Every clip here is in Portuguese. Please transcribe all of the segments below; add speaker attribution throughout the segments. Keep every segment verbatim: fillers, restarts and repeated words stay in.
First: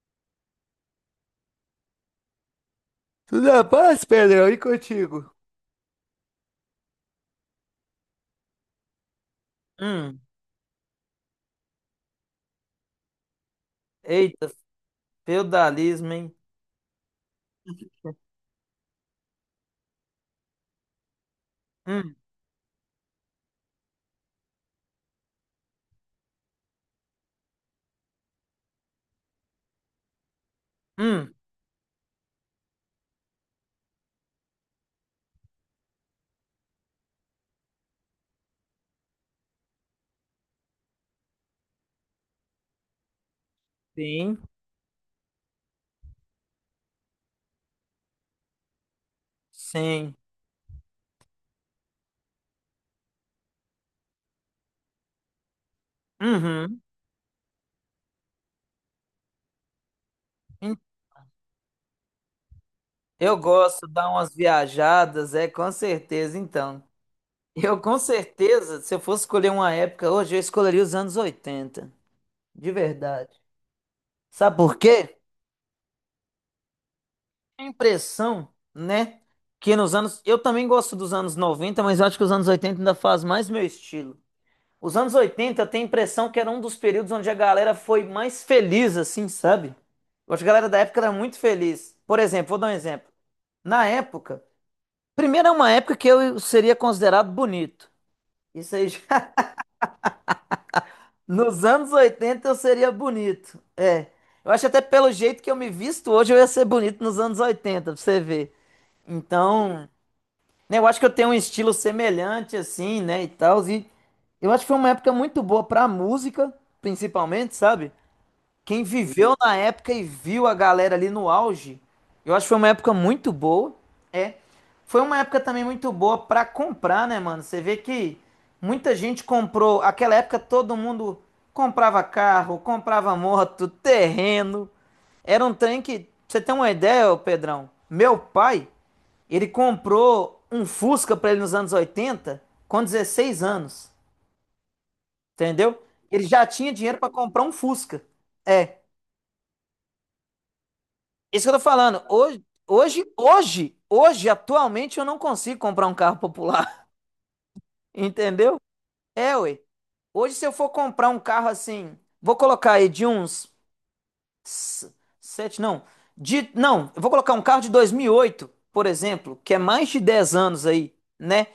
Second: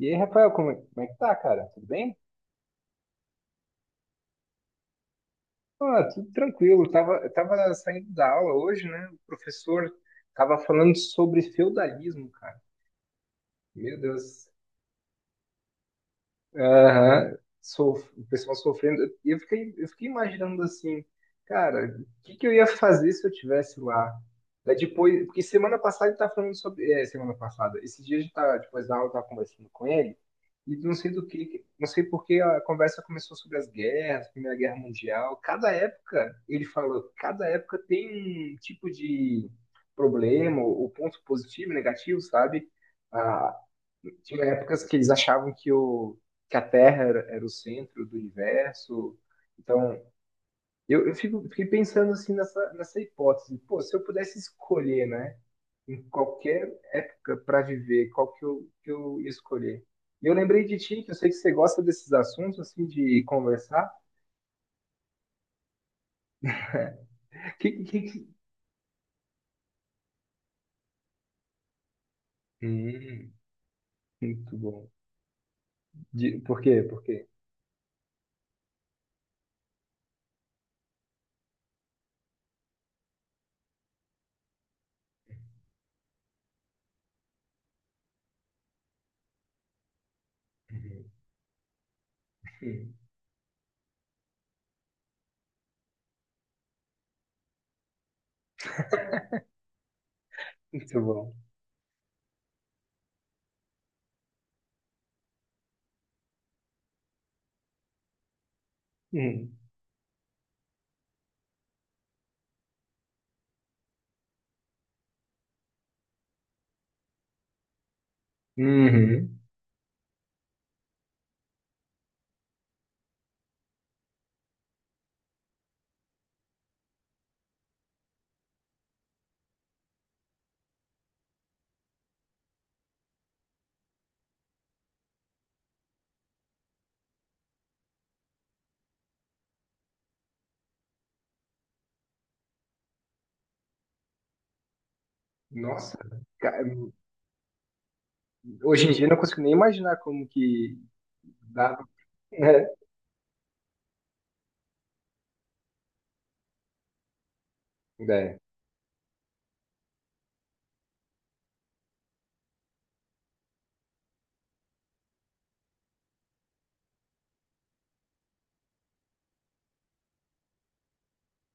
Speaker 1: E aí, Rafael, como é, como é que tá, cara? Tudo bem?
Speaker 2: Tudo na paz, Pedrão, e contigo?
Speaker 1: Ah, tudo tranquilo. Eu tava, eu tava saindo da aula hoje, né? O professor
Speaker 2: Hum,
Speaker 1: tava falando sobre feudalismo, cara. Meu Deus,
Speaker 2: eita, feudalismo, hein?
Speaker 1: aham, sof- o pessoal sofrendo. E eu fiquei, eu fiquei imaginando assim, cara,
Speaker 2: Hum,
Speaker 1: o que, que eu ia fazer se eu tivesse lá? Daí depois, porque semana passada ele tá falando sobre. É, semana passada. Esses dias a gente tá, depois da aula, eu tava conversando com ele, e não sei do
Speaker 2: hum,
Speaker 1: que, não sei por que a conversa começou sobre as guerras, Primeira Guerra Mundial. Cada época, ele falou, cada época tem um tipo de problema, ou ponto positivo, negativo, sabe? Ah,
Speaker 2: sim,
Speaker 1: tinha épocas que eles achavam que o que a Terra era, era o centro do universo. Então,
Speaker 2: sim.
Speaker 1: eu, eu fico, fiquei pensando assim nessa, nessa hipótese. Pô, se eu pudesse escolher, né, em qualquer
Speaker 2: Uhum.
Speaker 1: época para viver, qual que eu, que eu ia escolher? E eu lembrei de
Speaker 2: Hum.
Speaker 1: ti, que eu sei que você gosta desses assuntos, assim, de
Speaker 2: Eu gosto
Speaker 1: conversar.
Speaker 2: de dar umas viajadas, é, com certeza, então.
Speaker 1: Que,
Speaker 2: Eu, com
Speaker 1: que, que...
Speaker 2: certeza, se eu fosse escolher uma época hoje, eu escolheria os anos oitenta, de verdade.
Speaker 1: Hum, muito
Speaker 2: Sabe por
Speaker 1: bom.
Speaker 2: quê?
Speaker 1: De, por quê? Por quê?
Speaker 2: A impressão, né, que nos anos... Eu também gosto dos anos noventa, mas eu acho que os anos oitenta ainda faz mais meu estilo. Os anos oitenta eu tenho a impressão que era um dos períodos onde a galera foi mais feliz, assim, sabe? Eu acho que a galera da época
Speaker 1: Uhum.
Speaker 2: era muito feliz. Por exemplo, vou dar um
Speaker 1: Hum,
Speaker 2: exemplo. Na época, primeiro é uma época que eu seria considerado bonito. Isso aí já...
Speaker 1: muito bom.
Speaker 2: Nos anos oitenta eu seria bonito. É. Eu acho até pelo jeito que eu me visto hoje eu ia ser bonito nos anos oitenta, pra você ver.
Speaker 1: Uhum.
Speaker 2: Então, né, eu acho que eu tenho um estilo semelhante, assim, né, e tal. E eu acho que foi uma época muito boa pra música, principalmente, sabe? Quem viveu
Speaker 1: Uhum.
Speaker 2: na época e viu a galera ali no auge, eu acho que foi uma época muito boa. É. Foi uma época também muito boa pra comprar, né, mano? Você vê que muita gente comprou. Aquela época todo mundo comprava carro, comprava moto, terreno. Era um trem que, pra você tem uma ideia, ô Pedrão? Meu pai, ele comprou um Fusca pra ele nos anos oitenta com dezesseis anos, entendeu?
Speaker 1: Nossa,
Speaker 2: Ele já
Speaker 1: ca-
Speaker 2: tinha dinheiro pra comprar um Fusca. É.
Speaker 1: hoje em dia eu não consigo nem imaginar como que
Speaker 2: Isso que eu tô
Speaker 1: dava.
Speaker 2: falando. Hoje, hoje, hoje, hoje, atualmente, eu não consigo comprar um carro popular.
Speaker 1: É,
Speaker 2: Entendeu? É, ué. Hoje, se eu for comprar um carro assim, vou colocar aí de uns s- sete, não. De, não, eu vou colocar um carro de dois mil e oito, por exemplo, que é mais de dez anos aí, né?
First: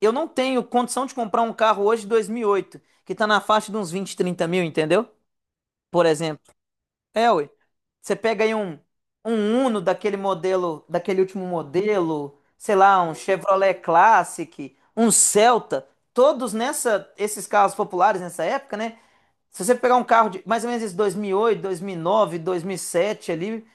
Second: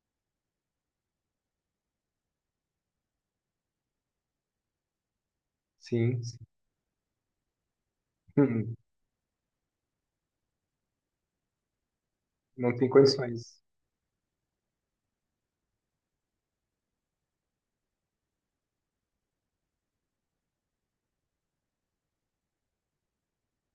Speaker 2: Eu não tenho condição de comprar um carro hoje de dois mil e oito que tá na faixa de uns vinte, trinta mil, entendeu? Por
Speaker 1: sim, sim.
Speaker 2: exemplo. É, ué. Você pega aí um, um Uno daquele modelo, daquele último modelo,
Speaker 1: Não
Speaker 2: sei
Speaker 1: tem
Speaker 2: lá, um
Speaker 1: condições.
Speaker 2: Chevrolet Classic, um Celta, todos nessa, esses carros populares nessa época, né? Se você pegar um carro de mais ou menos esse dois mil e oito, dois mil e nove, dois mil e sete ali,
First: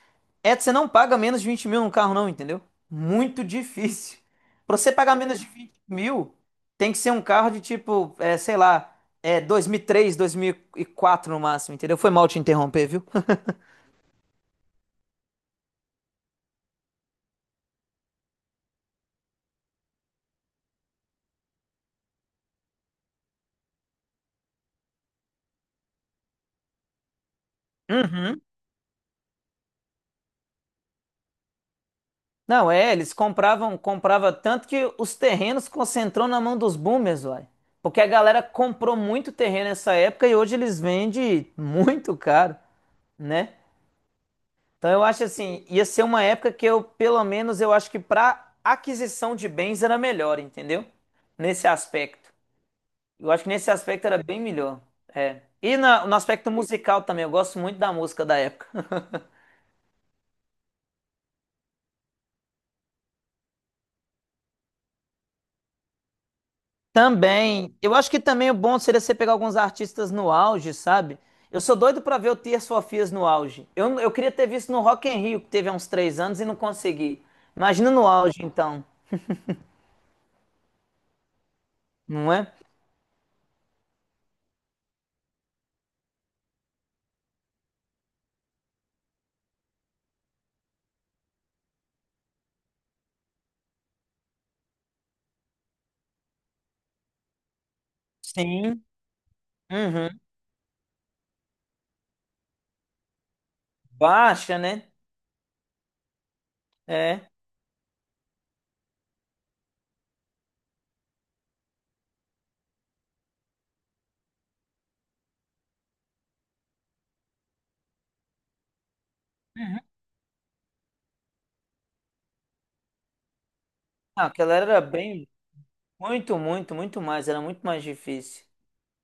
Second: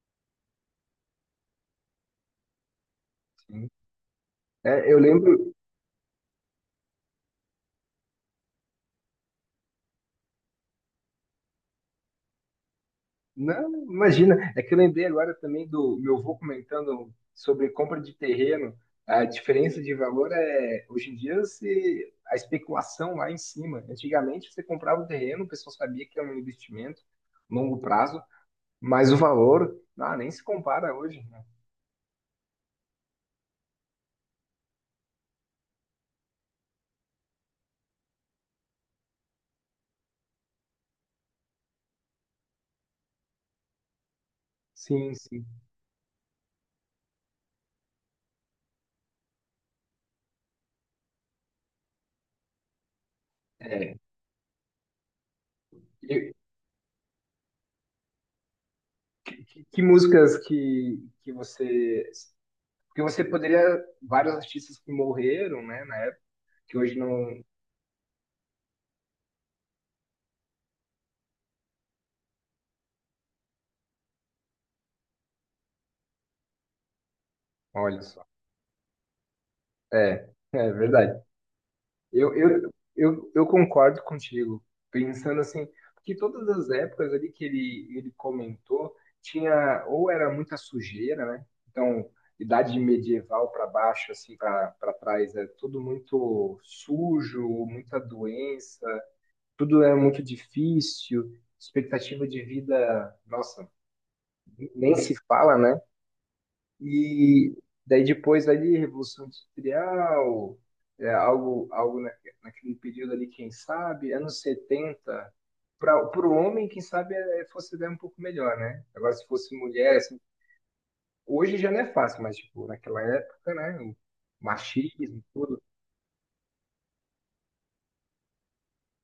Speaker 2: é, você não paga menos de vinte mil num carro não, entendeu? Muito
Speaker 1: Sim.
Speaker 2: difícil. Pra você
Speaker 1: É, eu
Speaker 2: pagar menos de
Speaker 1: lembro.
Speaker 2: vinte mil, tem que ser um carro de tipo, é, sei lá, é, dois mil e três, dois mil e quatro no máximo, entendeu? Foi mal te interromper, viu?
Speaker 1: Não, imagina. É que eu lembrei agora também do meu avô comentando sobre compra de terreno. A diferença de valor é. Hoje em dia, se, a especulação lá em cima. Antigamente, você comprava o terreno, o pessoal sabia que era um investimento, longo prazo,
Speaker 2: Uhum.
Speaker 1: mas o valor, ah, nem se compara hoje. Né?
Speaker 2: Não, é, eles compravam, comprava tanto que os terrenos concentrou na mão dos boomers, uai. Porque a galera comprou muito terreno nessa época e hoje eles vendem muito caro, né? Então eu
Speaker 1: Sim,
Speaker 2: acho
Speaker 1: sim.
Speaker 2: assim, ia ser uma época que eu, pelo menos, eu acho que para aquisição de bens era melhor, entendeu? Nesse aspecto. Eu acho que nesse aspecto era bem melhor. É. E na- no
Speaker 1: E,
Speaker 2: aspecto musical também, eu gosto muito da música da época.
Speaker 1: que, que- que músicas que, que você... Porque você poderia, vários artistas que morreram, né, na época, que hoje não.
Speaker 2: Também, eu acho que também o bom seria você pegar alguns artistas no auge, sabe? Eu sou doido pra ver o Tears for Fears no auge. Eu, eu queria ter visto no Rock in Rio, que teve há uns três anos e não consegui. Imagina
Speaker 1: Olha
Speaker 2: no
Speaker 1: só.
Speaker 2: auge, então,
Speaker 1: É, é verdade.
Speaker 2: não
Speaker 1: Eu,
Speaker 2: é?
Speaker 1: eu, eu, eu concordo contigo, pensando assim, que todas as épocas ali que ele, ele comentou, tinha, ou era muita sujeira, né? Então, idade medieval para baixo, assim, para para trás, é tudo muito sujo, muita
Speaker 2: Sim.
Speaker 1: doença, tudo é
Speaker 2: Uhum.
Speaker 1: muito difícil, expectativa de vida, nossa,
Speaker 2: Baixa, né?
Speaker 1: nem se fala, né?
Speaker 2: É.
Speaker 1: E daí depois ali, Revolução Industrial, é, algo, algo na, naquele período ali, quem sabe, anos setenta para o homem, quem sabe, é, é, fosse até um pouco melhor, né? Agora, se fosse
Speaker 2: Uhum.
Speaker 1: mulher, assim, hoje já não é fácil, mas, tipo, naquela época, né? O
Speaker 2: Ah, aquela era
Speaker 1: machismo,
Speaker 2: bem,
Speaker 1: tudo.
Speaker 2: muito, muito, muito mais, era muito mais difícil.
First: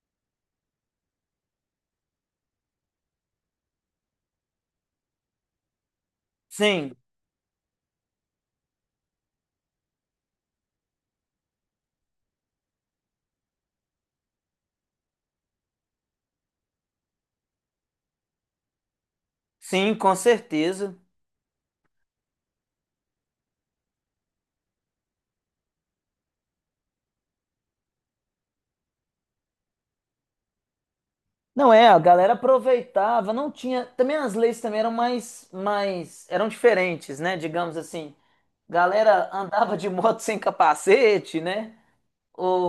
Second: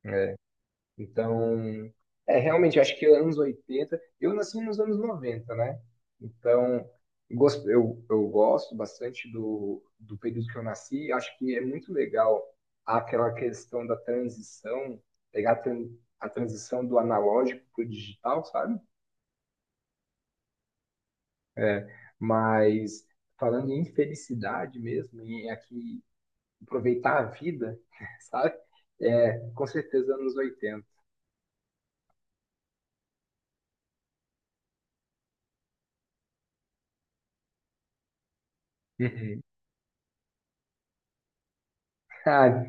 Speaker 1: Né? Então, é, realmente, eu acho que anos oitenta... Eu nasci nos anos noventa, né? Então,
Speaker 2: Sim,
Speaker 1: gos- eu, eu gosto bastante do, do período que eu nasci, acho que é muito legal aquela questão da transição, pegar a, tran- a transição do analógico para o digital, sabe?
Speaker 2: sim, com certeza.
Speaker 1: É, mas falando em felicidade mesmo, e aqui aproveitar a vida, sabe? É, com certeza anos oitenta...
Speaker 2: Não é, a galera aproveitava, não tinha, também as leis também eram mais, mais, eram diferentes, né? Digamos assim, galera
Speaker 1: Uhum.
Speaker 2: andava de moto sem capacete, né?
Speaker 1: Ah,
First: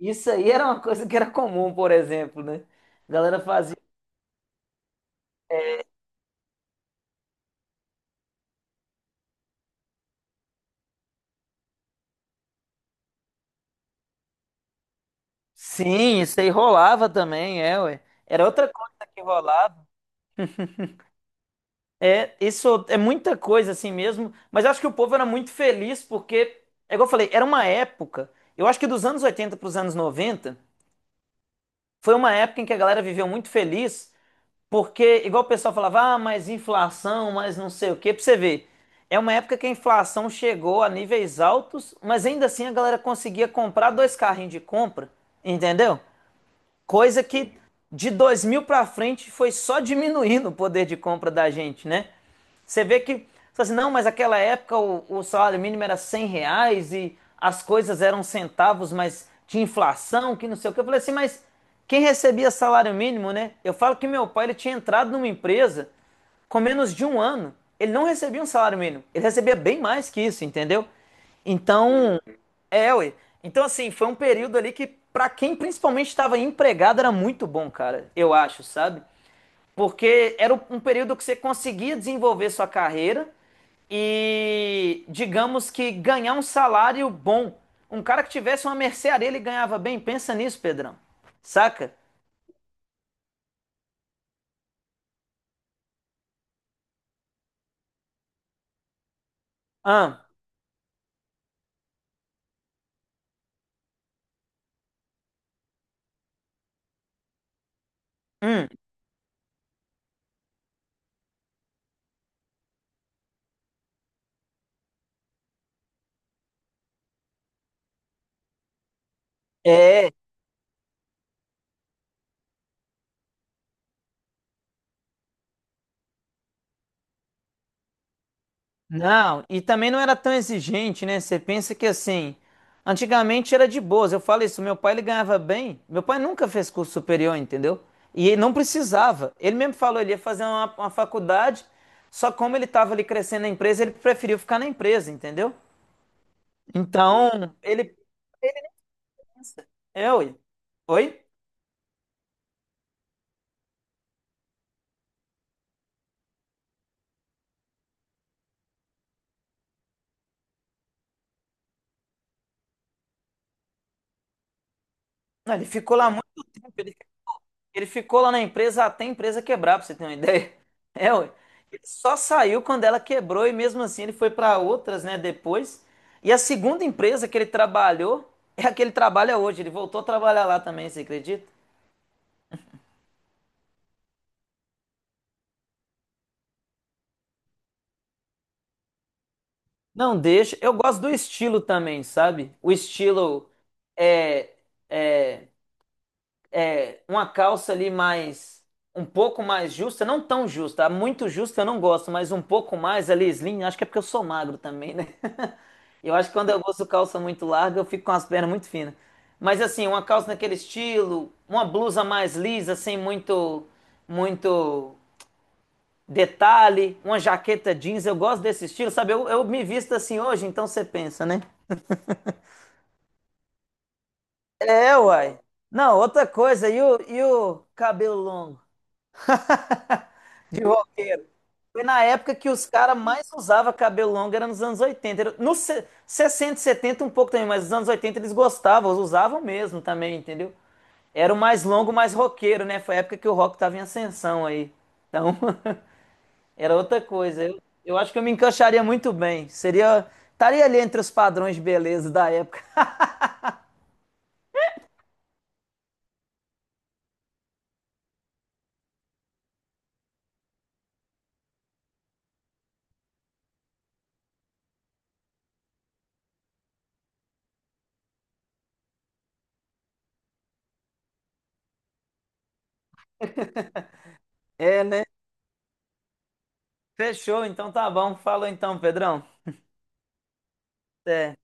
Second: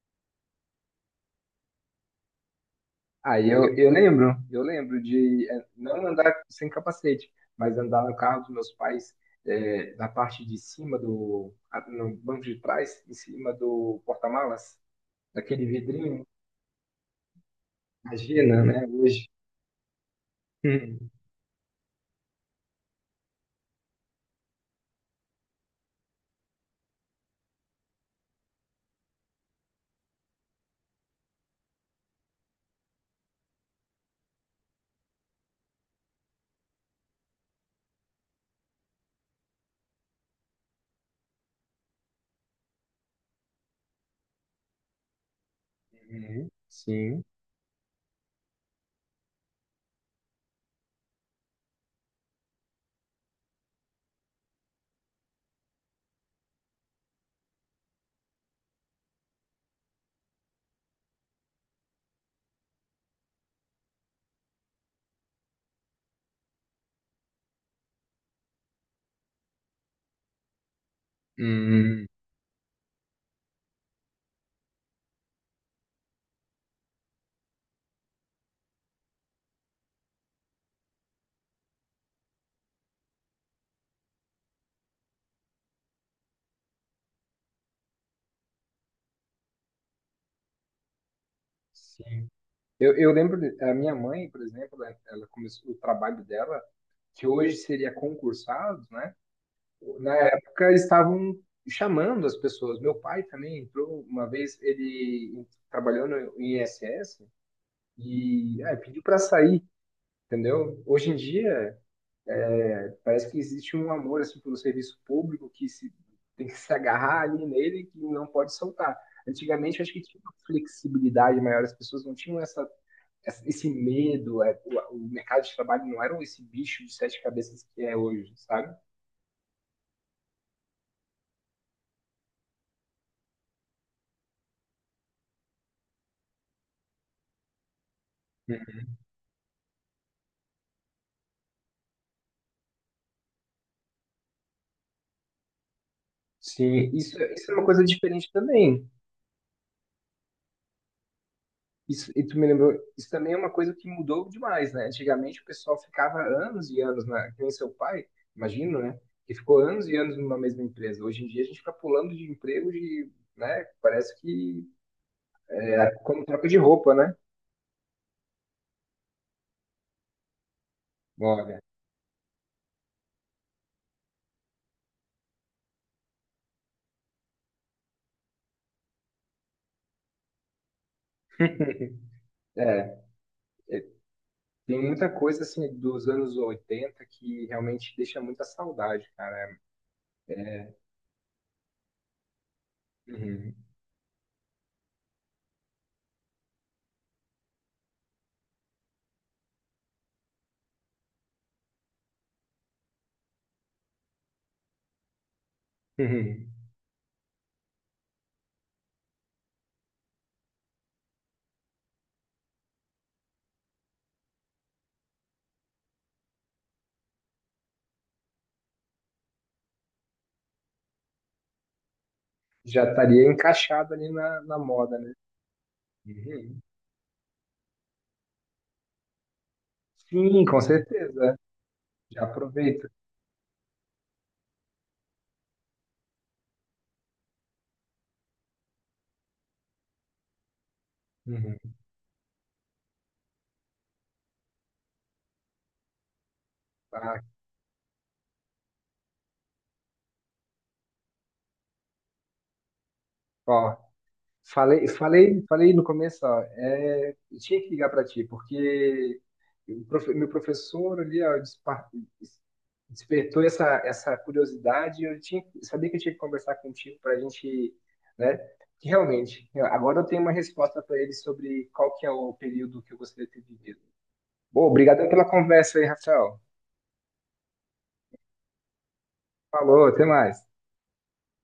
Speaker 2: Isso aí era uma coisa que era comum, por exemplo, né? A galera
Speaker 1: aí eu,
Speaker 2: fazia.
Speaker 1: eu lembro, eu lembro de, é, não andar sem capacete, mas andar no carro dos meus pais, é, na parte de cima do, a- no banco de trás, em cima do porta-malas, daquele
Speaker 2: Sim,
Speaker 1: vidrinho.
Speaker 2: isso aí rolava também, é, ué. Era
Speaker 1: Imagina,
Speaker 2: outra
Speaker 1: né,
Speaker 2: coisa que
Speaker 1: hoje.
Speaker 2: rolava.
Speaker 1: Uhum.
Speaker 2: É, isso é muita coisa assim mesmo, mas eu acho que o povo era muito feliz porque, é igual eu falei, era uma época, eu acho que dos anos oitenta para os anos noventa foi uma época em que a galera viveu muito feliz. Porque, igual o pessoal falava, ah, mas inflação, mas não sei o quê, pra você ver. É uma época que a inflação chegou a níveis altos, mas ainda assim a galera conseguia comprar dois carrinhos de compra, entendeu?
Speaker 1: Uhum. Sim.
Speaker 2: Coisa que de dois mil para frente foi só diminuindo o poder de compra da gente, né? Você vê que, você assim, não, mas aquela época o, o salário mínimo era cem reais e as coisas eram centavos, mas tinha inflação, que não sei o que. Eu falei assim, mas quem recebia salário mínimo, né? Eu falo que meu pai ele tinha entrado numa empresa com menos de um ano. Ele não recebia um salário mínimo, ele recebia bem mais que isso, entendeu?
Speaker 1: Hum,
Speaker 2: Então, é, ué. Então, assim, foi um período ali que, pra quem principalmente estava empregado, era muito bom, cara, eu acho, sabe? Porque era um período que você conseguia desenvolver sua carreira e, digamos que, ganhar um salário bom. Um cara que tivesse uma mercearia, ele ganhava bem. Pensa nisso, Pedrão. Saca?
Speaker 1: sim. Eu, eu lembro, de- a minha mãe, por exemplo, né, ela começou o trabalho dela, que hoje seria concursado, né? Na
Speaker 2: Ah,
Speaker 1: época estavam chamando as pessoas. Meu pai também entrou uma vez, ele trabalhou no INSS e,
Speaker 2: hum.
Speaker 1: ah, pediu para sair, entendeu? Hoje em dia parece que existe um amor assim pelo serviço público que se tem que se agarrar ali nele, que não pode soltar. Antigamente eu acho que tinha uma flexibilidade maior, as pessoas não tinham essa essa- esse medo, é, o, o mercado de trabalho não era esse bicho de sete cabeças que é hoje, sabe?
Speaker 2: Não, e também não era tão exigente, né? Você pensa que assim, antigamente era de boas. Eu falo isso, meu pai ele ganhava bem. Meu pai nunca fez curso superior, entendeu? E ele não precisava. Ele mesmo falou, ele ia fazer uma, uma faculdade, só como ele estava ali crescendo na empresa, ele preferiu ficar na empresa, entendeu?
Speaker 1: Sim, isso, isso é
Speaker 2: Então,
Speaker 1: uma coisa
Speaker 2: ele
Speaker 1: diferente também.
Speaker 2: pensa, é, oi. Oi?
Speaker 1: Isso, e tu me lembrou, isso também é uma coisa que mudou demais, né? Antigamente o pessoal ficava anos e anos, né? Que nem seu pai, imagino, né? Que ficou anos e anos numa mesma empresa. Hoje em dia a gente fica pulando de emprego, de, né? Parece que
Speaker 2: Não, ele
Speaker 1: é
Speaker 2: ficou lá
Speaker 1: como
Speaker 2: muito
Speaker 1: troca de
Speaker 2: tempo.
Speaker 1: roupa, né?
Speaker 2: Ele ficou lá na empresa até a empresa quebrar, pra você ter uma ideia. É, ué.
Speaker 1: Olha,
Speaker 2: Ele só saiu quando ela quebrou e mesmo assim ele foi para outras, né, depois. E a segunda empresa que ele trabalhou é a que ele trabalha hoje. Ele voltou a trabalhar lá também, você acredita?
Speaker 1: é, tem muita coisa assim dos anos oitenta que realmente deixa muita saudade, cara.
Speaker 2: Não deixa. Eu gosto do estilo também, sabe? O estilo
Speaker 1: Uhum,
Speaker 2: é, é, é uma calça ali mais um pouco mais justa, não tão justa, muito justa eu não gosto, mas um pouco mais ali slim, acho que é porque eu sou magro também, né? Eu acho que
Speaker 1: uhum.
Speaker 2: quando eu uso calça muito larga, eu fico com as pernas muito finas. Mas assim, uma calça naquele estilo, uma blusa mais lisa, sem muito, muito detalhe, uma jaqueta jeans, eu gosto desse estilo, sabe? Eu, eu me visto assim hoje, então você pensa, né?
Speaker 1: Já estaria encaixado ali na, na moda,
Speaker 2: É,
Speaker 1: né?
Speaker 2: uai. Não, outra
Speaker 1: Uhum.
Speaker 2: coisa, e o, e o cabelo longo
Speaker 1: Sim, com
Speaker 2: de roqueiro?
Speaker 1: certeza.
Speaker 2: Foi na
Speaker 1: Já
Speaker 2: época que os
Speaker 1: aproveita.
Speaker 2: caras mais usavam cabelo longo, era nos anos oitenta. Era Nos se- sessenta, setenta um pouco também, mas nos anos oitenta eles gostavam, usavam mesmo também, entendeu? Era o mais
Speaker 1: Uhum.
Speaker 2: longo, mais roqueiro, né? Foi a época que o rock tava em ascensão aí. Então, era outra
Speaker 1: Ah,
Speaker 2: coisa. Eu, eu acho que eu me encaixaria muito bem. Seria. Estaria ali entre os padrões de beleza da época.
Speaker 1: ó, Falei, falei, falei no começo, ó, é, eu tinha que ligar para ti, porque o profe- meu professor ali, ó, despa- despertou essa, essa curiosidade. E eu tinha, sabia que eu tinha que conversar contigo, para a gente, né? Que realmente, eu- agora eu tenho uma resposta para ele sobre qual que é o período que eu gostaria de ter vivido. Bom,
Speaker 2: É, né?
Speaker 1: obrigado pela conversa aí, Rafael.
Speaker 2: Fechou, então tá bom. Falou então, Pedrão.
Speaker 1: Falou, até mais.
Speaker 2: Até.